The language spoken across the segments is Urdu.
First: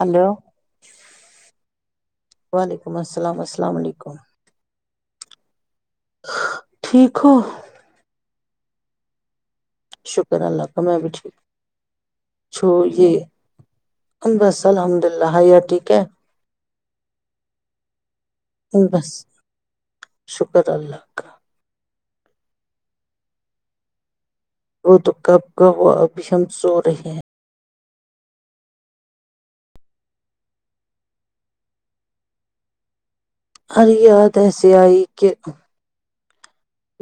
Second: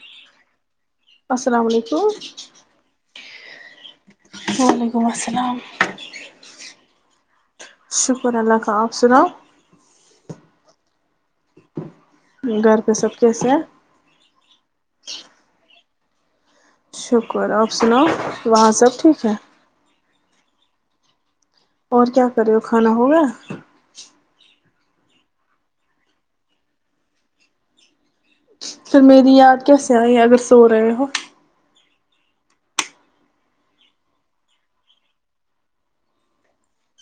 ہلو السلام علیکم السلامسلام علیکم ہو ولیکم السلام ٹھیک ہو شکر اللہ خا آپ سناؤ شکر اللہ کا میں بھی ٹھیک چھو گھر پہ یہ سب کیسے ہیں بس الحمد للہ ٹھیک ہے شکر آپ سناؤ وہاں سب ٹھیک ہے بد اللہ کا اور کیا کرے ہو کھانا ہوگا وہ تو کب کا وہ ابھی ہم سو رہے ہیں پھر میری یاد کیسے آئی ہے اگر سو رہے ہو ار یاد ایسے آئی کہ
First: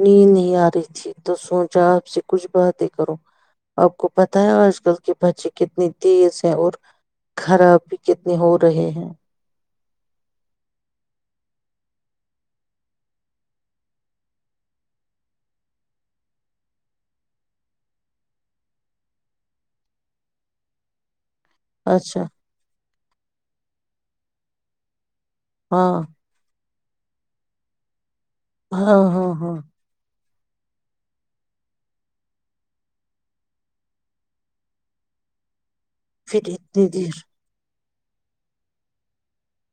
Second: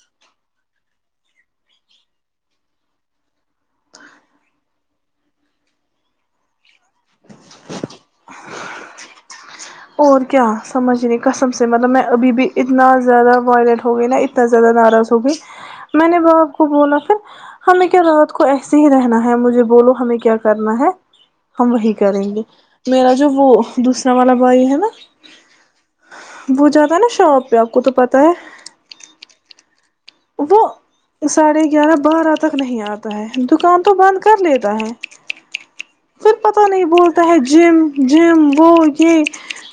نیند نہیں آ رہی تھی تو سوچا آپ سے کچھ باتیں کرو آپ کو پتا ہے آج کل کے بچے کتنی تیز ہیں اور خراب بھی کتنے ہو رہے ہیں اور کیا سمجھ نہیں کسم سے مطلب میں ابھی بھی اتنا زیادہ وائلینٹ ہو گئی نا اتنا زیادہ ناراض ہو گئی میں نے باپ کو بولا پھر ہمیں کیا رات کو ایسے ہی رہنا ہے مجھے بولو ہمیں کیا کرنا ہے ہم وہی اچھا کریں گے میرا جو وہ دوسرا والا بائی ہے [inaudible] ہاں وہ جاتا ہے نا شاپ پہ آپ کو تو پتہ ہے ہاں ہاں ہاں وہ ساڑھے گیارہ بارہ تک نہیں آتا ہے دکان تو بند کر لیتا ہے پھر پت نہیں اتنی دیر بولتا ہے جم جم وہ یہ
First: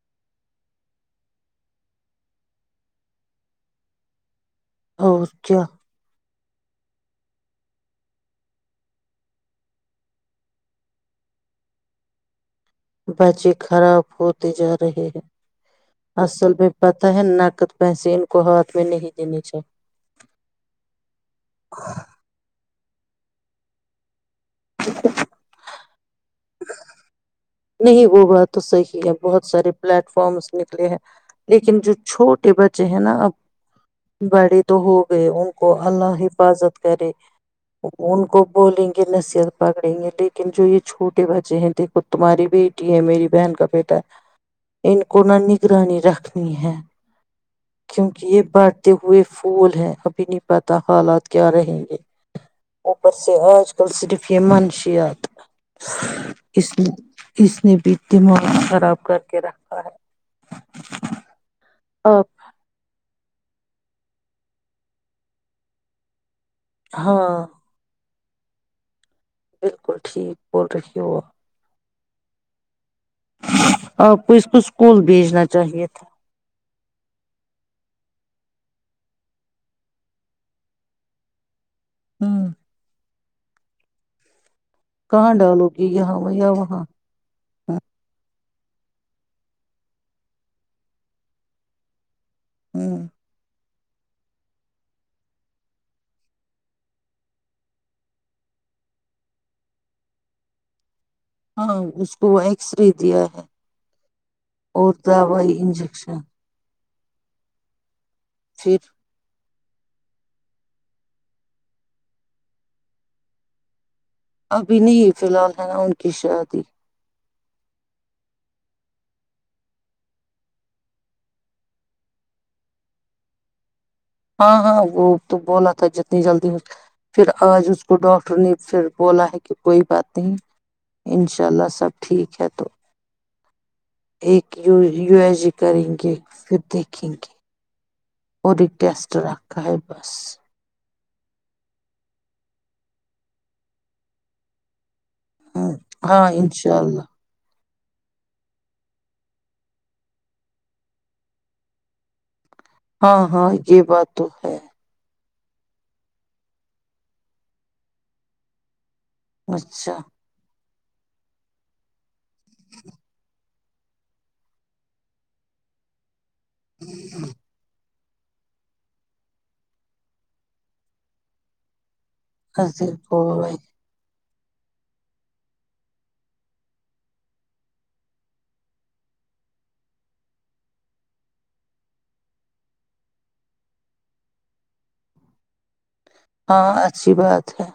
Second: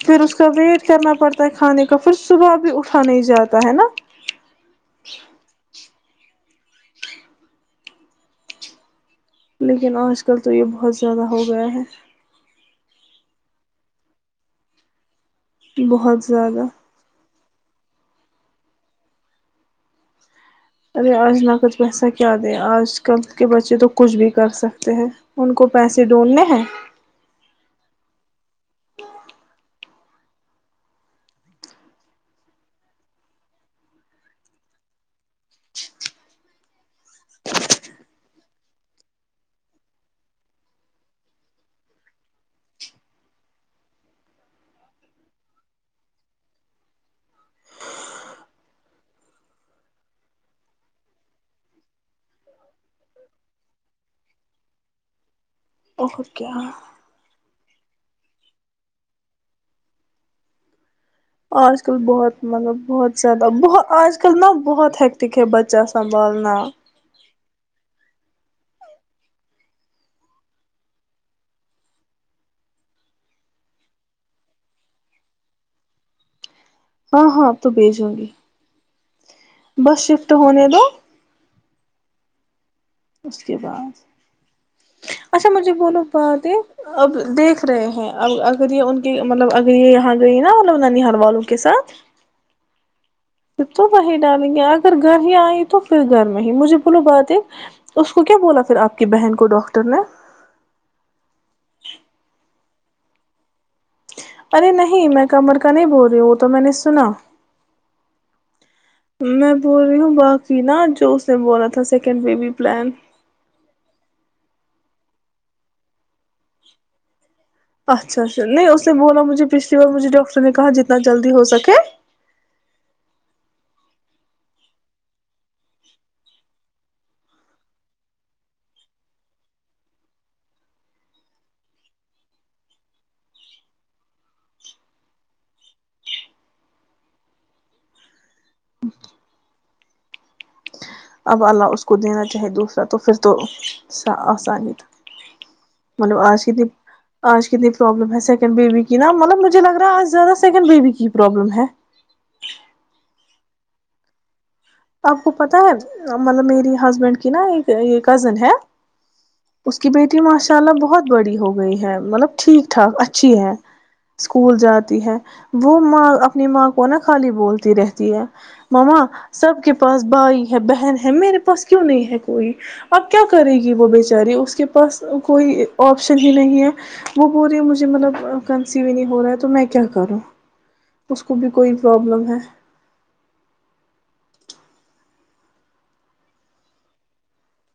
پھر اس کا ویٹ کرنا پڑتا ہے کھانے کا پھر صبح بھی اٹھا نہیں جاتا ہے نا اور کیا لیکن آج کل تو یہ بہت زیادہ ہو گیا ہے بچے خراب ہوتے جا رہے ہیں بہت اصل زیادہ بھی پتہ ہے ن پیسے ان کو ہاتھ میں نہیں دینے چ ارے آج لاقد ویسا کیا دیں آج کل کے بچے تو کچھ بھی کر سکتے ہیں ان کو پیسے ڈھونڈنے ہیں نہیں وہ بات تو صحیح ہے بہت سارے پلیٹ فارمس نکلے ہیں لیکن جو چھوٹے بچے ہیں نا اب بڑے تو ہوگئے ان کو اللہ حفاظت کرے ان کو بولیں گے نصیحت پکڑیں گے لیکن جو یہ چھوٹے بچے ہیں دیکھو تمہاری بیٹی ہے میری بہن کا بیٹا ان کو نہ نگرانی رکھنی ہے کیونکہ یہ بڑھتے ہوئے پھول ہے ابھی نہیں پتا حالات کیا رہیں گے اوپر سے آج کل صرف یہ منشیات توق ہے اس اس نے بھی دماغ خراب کر کے رکھا ہے آج کل آپ بہت مطلب بہت بہت آج کل نہ بہت ہییکٹک ہے بچہ آان بالنا ہاں بالکل ٹھیک بول رہی ہوا آپ کو اس کو اسکول بھیجنا چاہیے تھا ہاں ہاںب تو بھیجو گی بس شفٹ ہونے دو ہاں اس کے بعد کہاں اچھا ڈالو مجھے گی بولو یہاں بات یا وہاں یہ اب دیکھ رہے ہیں ا ا یہ ان کی مطلب اگر یہ یہاں گئی نا مطلب ننار والوں کے ساتھ ہاں پھر تو وہی ڈالیں گے اگر گھر ہی آئی تو پھر گھر میں ہی مجھے بولو بات ایک اس کو کیا بولا پھر آپ کی بہن کو ڈاکر اٹنا ہاں اس کو وہ ایکس رے دیا ہے ارے اور نہیں میں کمر دوائی کا نہیں بول رہی انجیکشن ہوں تو میں نے سنا پھر میں بول رہی ہوں باقی نا جو اس نے بولا تھا سیکنڈ بیبی پلان ابھی نہیں فی الحال ہے نا ان کی شادی اچھا اچھا نہیں اس نے بولا مجھے پچھلی بار مجھے ڈاکٹر نے کہا جتنا جلدی ہو سکے ہاں ہاں وہ تو بولا تھا جتنی جلدی پھر آج اس کو ڈاکٹر نے پھر بولا ہے کہ کوئی بات نہیں انشاء اللہ سب ٹھیک ہے تو ایک یو یو ایس جی کریں گے پھر دیکھیں گے اور ری گسٹ رکھا ہے بس اب اللہ اس کو دینا چاہے دوسرا تو پھر تو آسانی تھا ہوں، مطلب ہاں آج کی د انشاء اللہ آج کی د پرابلم ہے سیکنڈ بیبی کی نا مطلب مجھے لگ رہا آج زیادہ سیکنڈ بیبی کی پرابلم ہے ہاں ہاں یہ بات تو ہے آپ کو پتا ہے مطلب میری ہسبینڈ کی نا ایک یہ کزن ہے اس کی اچھا بیٹی ماشاء اللہ بت بہت بڑی ہو گئی ہے مطلب ٹھیک ٹھاک اچھی ہے اسکول جاتی ہے وہ ماں اپ نما کو نا خالی بولتی رہے ہے مما سب کے پاس بھائی ہے بہن ہے میرے پاس کیوں نہیں ہے ہوئی عظیم اب کیا کو کرے بھائی گی وہ بیچاری اس اس کے پاس کوئی آپشن ہی نہیں ہے وہ بی مجھے مطلب کنسیو نہیں ہو رہا ہے تو میں کیا کروں اس کو بھی کوئی پرابلم ہے ہاں اچھی بات ہے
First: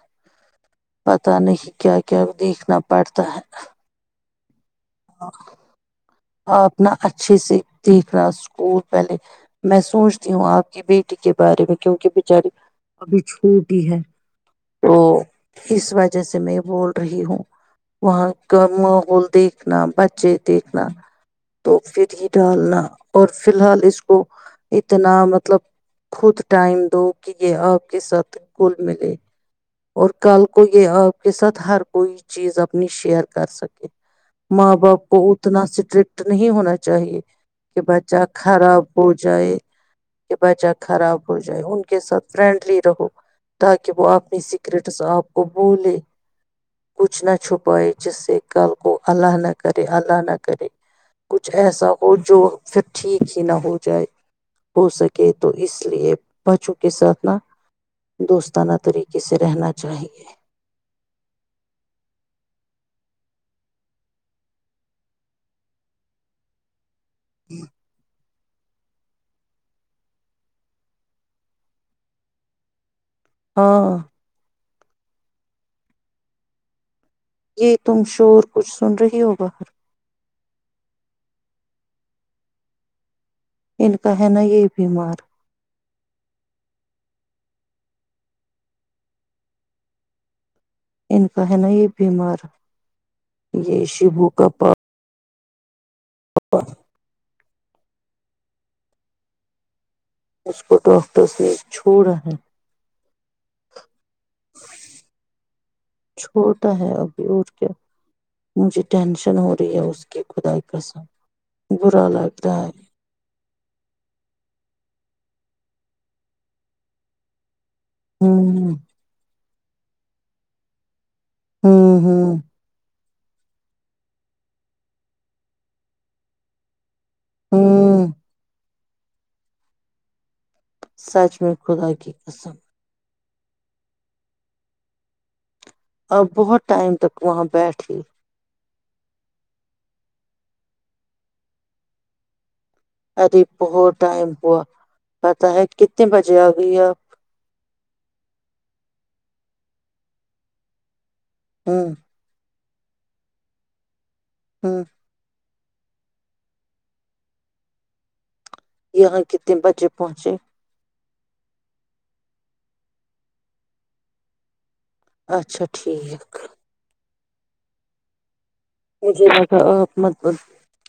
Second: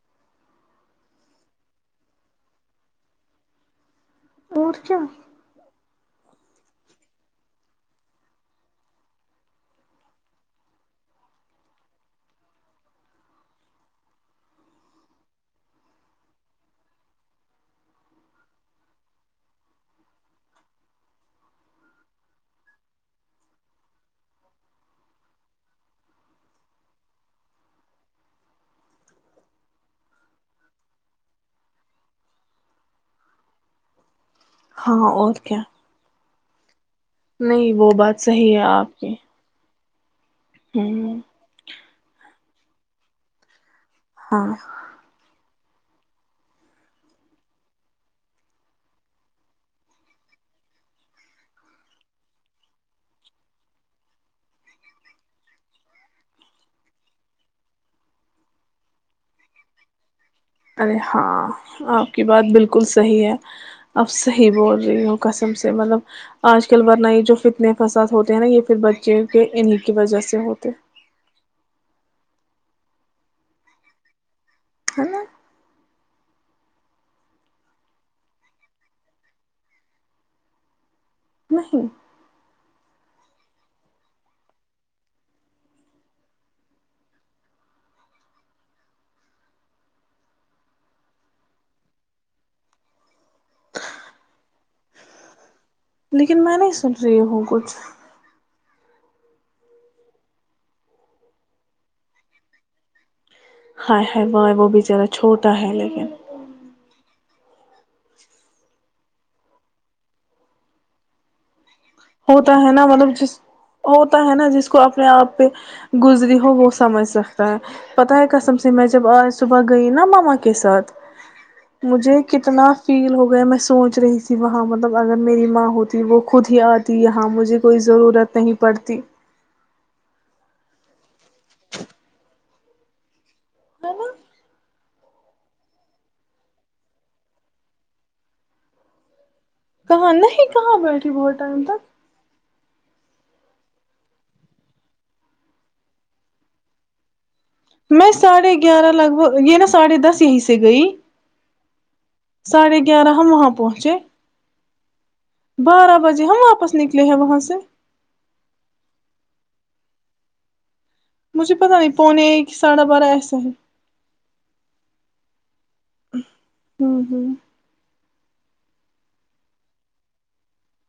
پتا نہیں کیا کیا دیکھنا پڑتا ہے مورچا اپنا اچھے سے دیکھناا اسکول پہلے میں سوچتی ہوں آپ کی بیٹی کے بارے میں کیونکہ بچاری ابھی چھوٹی ہے تو اس وجہ سے میں بول رہی ہوں وہاں کا ماحول دیکھ دیکھنا بچے دیکھنا تو پھر ہی ڈالنا اور فی الحال اس کو اتنا مطلب خود ٹائم دو کہ یہ آپ کے ساتھ گل ملے اور کل کو یہ آپ کے ساتھ ہر کوئی چیز اپنی شیئر کر سکے ماں ہاں باپ کو اور کیا اتنا اسٹرکٹ نہیں ہونا چ چاہ نہیں کہ ب وہ جا بات صحیح ہے خارااب آپ ہو کی جائے کہ بچہ ہ خراب ہو جائے کے ساتھ فرینڈلی رہو آک وہ آپمی ہاں آپ کو بولے کچھ نہ چھپائے جس سے کل کو اللہ نہ کرے اللہ نہ کرے کچھ ایسا ہو جو پھر ٹھیک ہی نہ ہو جائے ہو سکے تو اس لیے بچوں کے ساتھ نہ دوستانہ طریقے سے رہنا چاہیے ارے ہاں آپ کی بات بالکل صحیح ہے آپ صحیح بول رہی ہو کسم سے مطلب آج کل بات نہیں جو فتنے فساد ہوتے نا یہ پھر بچے کے انہیں کی وجہ سے ہوتے ہاں [unintelligible] ہ ن [unintelligible] یہ تم شور کچھ سن رہی ہو باہر نہیں ان کا ہے نا یہ بیمار ان کا ہے نا یہ بیمار یہ شیبو کا پا لیکن میں نہیں سن رہی ہوں کچھ اس کو ڈاکٹرس نے چھوڑا ہے ہائے ہائے بائے وہ بچارا چھوٹا ہے لیکن چھوٹا ہے ابھی اور کیا مجھے ٹینشن ہو رہی ہے اس کی خدائی کا ساتھ ہوتا ہے نا مطلب جس ہوتا ہے نا جس اس کو اپنے آپ پہ گزری ہو وہ سمجھ سکتا ہے پتہ ہی قسم س ہوں میں جب آج صبح گئی نا مما کے ساتھ ہوں مجھے ہوں کتنا فیل ہو گیا میں سوچ رہی تھی وہاں مطلب اگر میری ماں ہوتی وہ خود ہی آ ی ہاں مجھے کوئی ہوں ضرورت نہیں بڑھتی سچ میں خدا کی قسم ہ ن [unintelligible] ا بہت ٹائم تک وہاں بیٹھے کہاں نہیں کہاں بیٹھی بہت ٹائم تک ارے بہت ٹائم ہوا پتاہ ہے کتنے بجے آ گئی آپ میں ساڑھے گیارہ لگ بھگ یہ نا ساڑھے دس یہیں سے گئی ہوں [unintelligible] ساڑھے گیارہ ہم وہاں پہنچے ہاں [unintelligible] بارہ بجے ہم واپس نکلے ہیں وہاں سے یہاں کے تنے بچے پہنچے مجھے پتا نہیں پونے ایک ساڑھا بارہ ایسا ہے اچھاچ ٹھیک ہوں ہوں مجھے لگا آپ مت ب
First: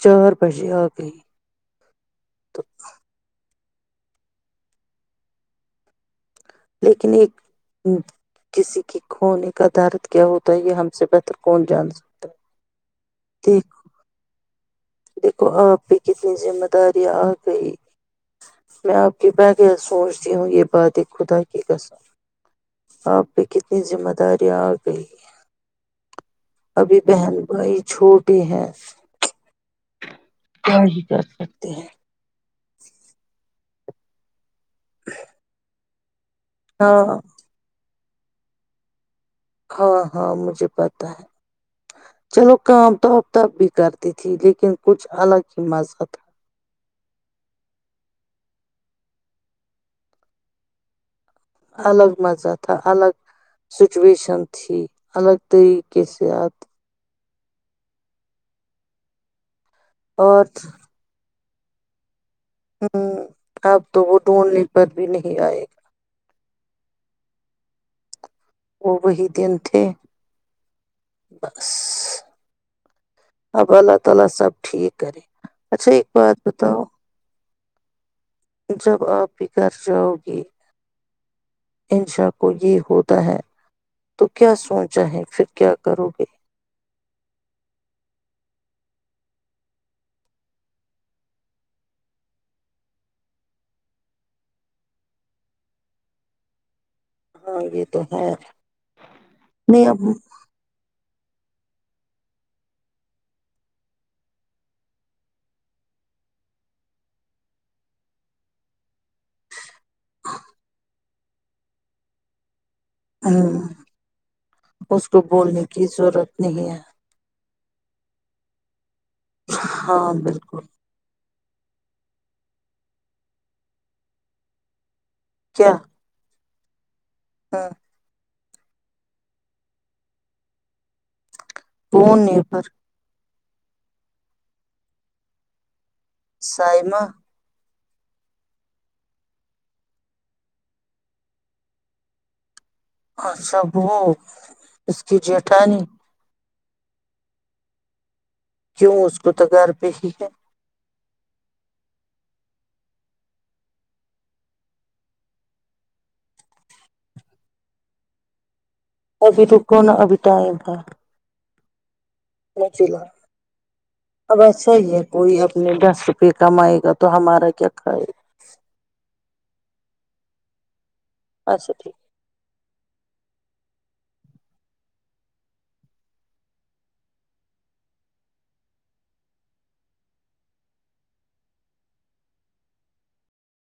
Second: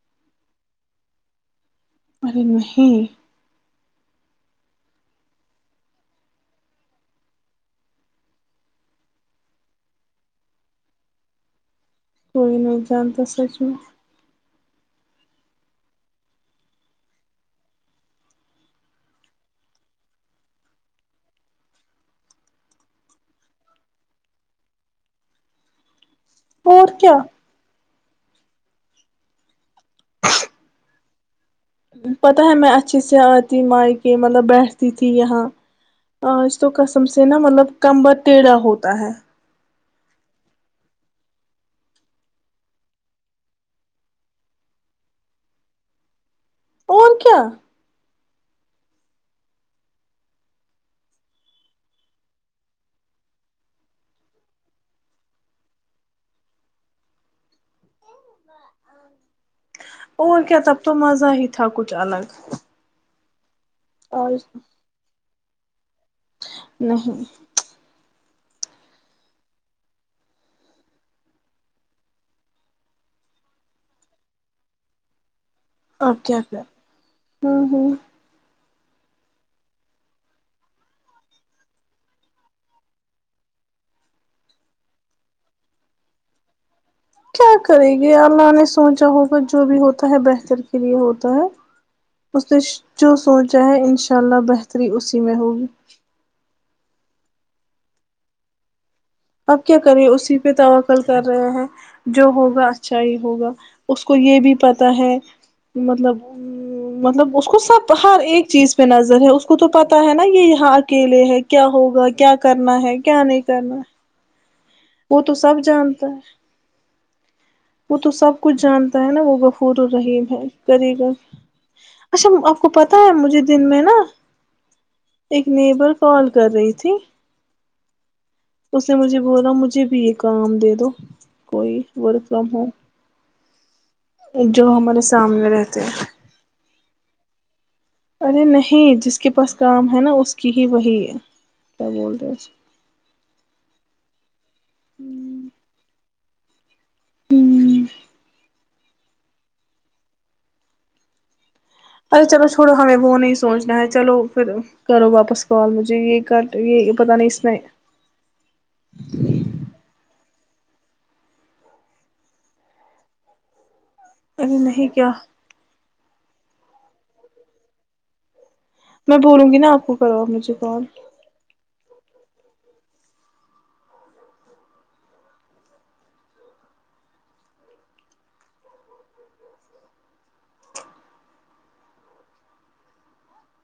چار بجے آ گئ ارے نہیں لیکن ایک کسی کی کوون ایک آدارت کیا ہوتا ہے یہ ہم سے بہتر کون جان سکتا ہے کوئی نہیں جانتا سچ میں دیکھ دیکھو آپ پہ کتنی ذمہ داریاں آ گئی میں آپ کے بغیر سوچتی ہوں یہ باتیں خدا کے قسم آپ پہ کتنی ذمہ داریاں آ گئی اور ابھی کیا بہن بھائی چھوٹی ہیں کیا ہی کر سکتے ہیں پت ہوتا میں اچھی سے آتی مائ کے مطلب بیٹھ تی تھی یہاں آ اس تق قسم ہاں سے نا مطلب کمبر ٹیڑھا ہوتا ہے ہاں ہاں مجھے پتا ہے چلو کام تواپ تاپ بھی کرتی تھی لیکن کچھ الگ ہی مزہ تھا اور کیا الگ مزہ تھا الگ سچویشن تھی الگ طریقے سےات [inaudible] اور کیا تب تو مزہ آ ہی تھا تھا کوچھ الگ ہاں اب تو وہ اور ڈھونڈنے پر بھی نہیں آئے گا نہیں وہ وہی دن تھے بس اب اللہ تعالی سب ٹھیک کرے اچھا ایک بات بتاؤ ہاں ہاں جب آپ بکر جاؤ گے ان شاہ کو یہ ہوتا ہے تو کیا سوچا ہے پھر کیا کرو گے کیا کرے گے اللہ نے سوچا ہوگا جو بھی ہوتا ہے بہتر کے لیے ہوتا ہے اس نے جو سوچا ہے انشاء اللہ بہتری اسی میں ہوگی ہاں یہ تو ہے اب کیا کریں اسی پہ دوا کر کے کر رہے ہیں جو ہوگا اچھا ہی ہوگا اس کو یہ بھی پتا ہے مطلب مطلب اس کو سب ہر ایک چیز پہ نظر ہے اس کو تو پتا ہے نا یہ یہاں اکیلے ہے کیا ہوگا کیا کر کرنا ہے کیا نہیں ہم، کرنا اس کو وہ تو سب بولنے کی جانتا ہے ضرورت نہیں ہے وہ تو سب کچھ جان ہے نا وہ غفور ہاں الرحیم ہے بالکل کری گ اچھا آپ کو پتہ ہے مجھے دن میں نا ایک کیا نیبر کال کر رہی تھی ہاں اس نے مجھے بولا مجھے مجھے بھی ایک کا آم دے دو کوئی کون ورک فرم ہو نیبر جو ہمارے سامنے رہتے ہیں سیمہ ارے نہیں جس کے پاس کام ہے نا اس کی ہی وہی کیا بول رہے اچ س ب اس کی جٹھانی ہوں کیوں اس کو تگار پہ ہی ہے؟ ارے چلو چھوڑو ہمیں وہ نہیں سوچنا ہے چلو پھر کرو واپس کال مجھے یہ کر یہ پتا نہیں اس میں ابھی ر کو ن ابٹا تھا مچ ل اب ارے ایسا ہی نہیں ہے کیا کوئی اپنے ڈر پہ کم آئے گا تو ہمارا کیا کھائے گا میں بولوں گی نا آپ کو کروا مجھے کال اچھا ٹھیک ہے